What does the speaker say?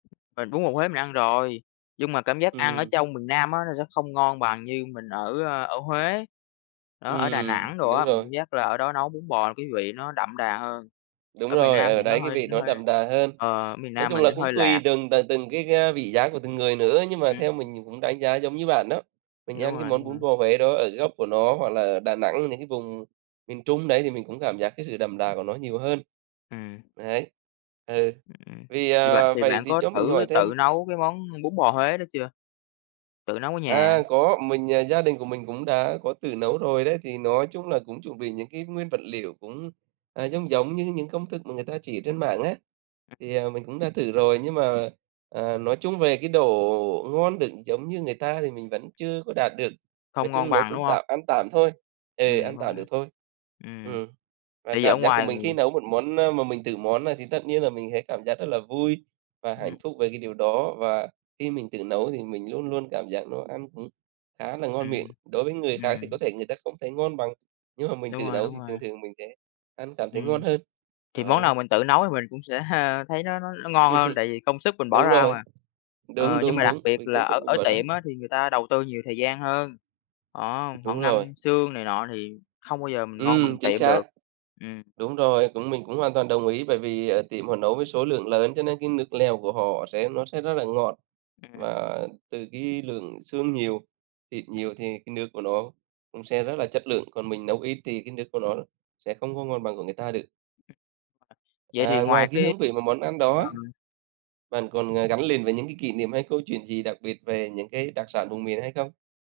Mình bún bò Huế mình ăn rồi, nhưng mà cảm giác ăn ở Ừm. trong miền Nam á, nó sẽ không ngon bằng như mình ở, ơ, ở Huế. Đó, ở Đà Ừm, Nẵng đồ đúng á, mình cảm rồi. giác là ở đó nấu bún bò cái vị nó đậm đà hơn. Đúng Ở miền rồi, Nam ở thì nó đấy cái hơi vị nó nó hơi đậm đà hơn. ờ, ở miền Nói Nam chung mình là thì hơi cũng tùy lạt. từng t từng cái, ơ, vị giác của từng người nữa, nhưng mà Ừm. theo mình, mình cũng đánh giá giống như bạn đó. Đúng Mình ăn cái rồi, đúng món bún rồi. bò Huế đó ở gốc của nó hoặc là ở Đà Nẵng, những cái vùng miền Trung đấy thì mình cũng cảm giác cái sự đậm đà của nó nhiều hơn. Ừm. Đấy. Ừ, Ừm, vì, thì bạn ờ thì vậy bạn thì có cho mình thử hỏi thêm. tự nấu cái món bún bò Huế đó chưa? Tự nấu ở nhà. À, có, mình, à, gia đình của mình cũng đã có tự nấu rồi đấy. Thì nói chung là cũng chuẩn bị những cái nguyên vật liệu cũng, à, giống giống như những công thức mà người ta chỉ trên mạng á, Ừm. thì, ờ, mình cũng đã thử rồi. Nhưng mà, à, à, nói chung về cái độ ngon được giống như người ta thì mình vẫn chưa có đạt được. Nói Không ngon chung nấu bằng, cũng đúng hông? tạm, ăn tạm thôi, ừ, Ừm, ăn không tạm được thôi. ừm, Ừm, và tại vì cảm ở giác của ngoài mình khi nấu một món, ơ, mà mình tự món này thì tất nhiên là mình thấy cảm giác rất là vui và hạnh Ừm. phúc về cái điều đó, và khi mình tự nấu thì mình luôn luôn cảm giác nó ăn cũng khá là ngon miệng. Ừm, Đối với người khác thì có ừm. thể người ta không thấy ngon bằng, nhưng mà mình Đúng tự rồi, nấu đúng thì rồi. thường thường mình sẽ ăn cảm thấy ngon Ừm, hơn, thì món đó. nào mình tự nấu thì mình cũng sẽ thấy nó nó nó ngon hơn tại vì công sức mình bỏ Đúng ra rồi, mà. đúng, Ờ, nhưng đúng, mà đặc đúng, biệt vì là công sức ở mình ở bỏ ra. tiệm á, thì người ta đầu tư nhiều thời gian hơn. Đó, họ Đúng rồi. ngâm xương này nọ thì không bao giờ mình ngon Ừm, bằng chính tiệm được, xác. ừm. Đúng rồi, cũng mình cũng hoàn toàn đồng ý bởi vì ở tiệm họ nấu với số lượng lớn cho nên cái nước lèo của họ sẽ nó sẽ rất là ngọt. Ừm. Và từ cái lượng xương nhiều, thịt nhiều thì cái nước của nó cũng sẽ rất là chất lượng. Còn mình nấu ít thì cái nước của nó sẽ không có ngon bằng của người ta được. [unintelligible] Vậy À, thì ngoài ngoài cái cái hương vị mà món ăn đó á, ừm. bạn còn, ờ, gắn liền với những cái kỷ niệm hay câu chuyện gì đặc biệt về những cái đặc sản vùng miền hay không?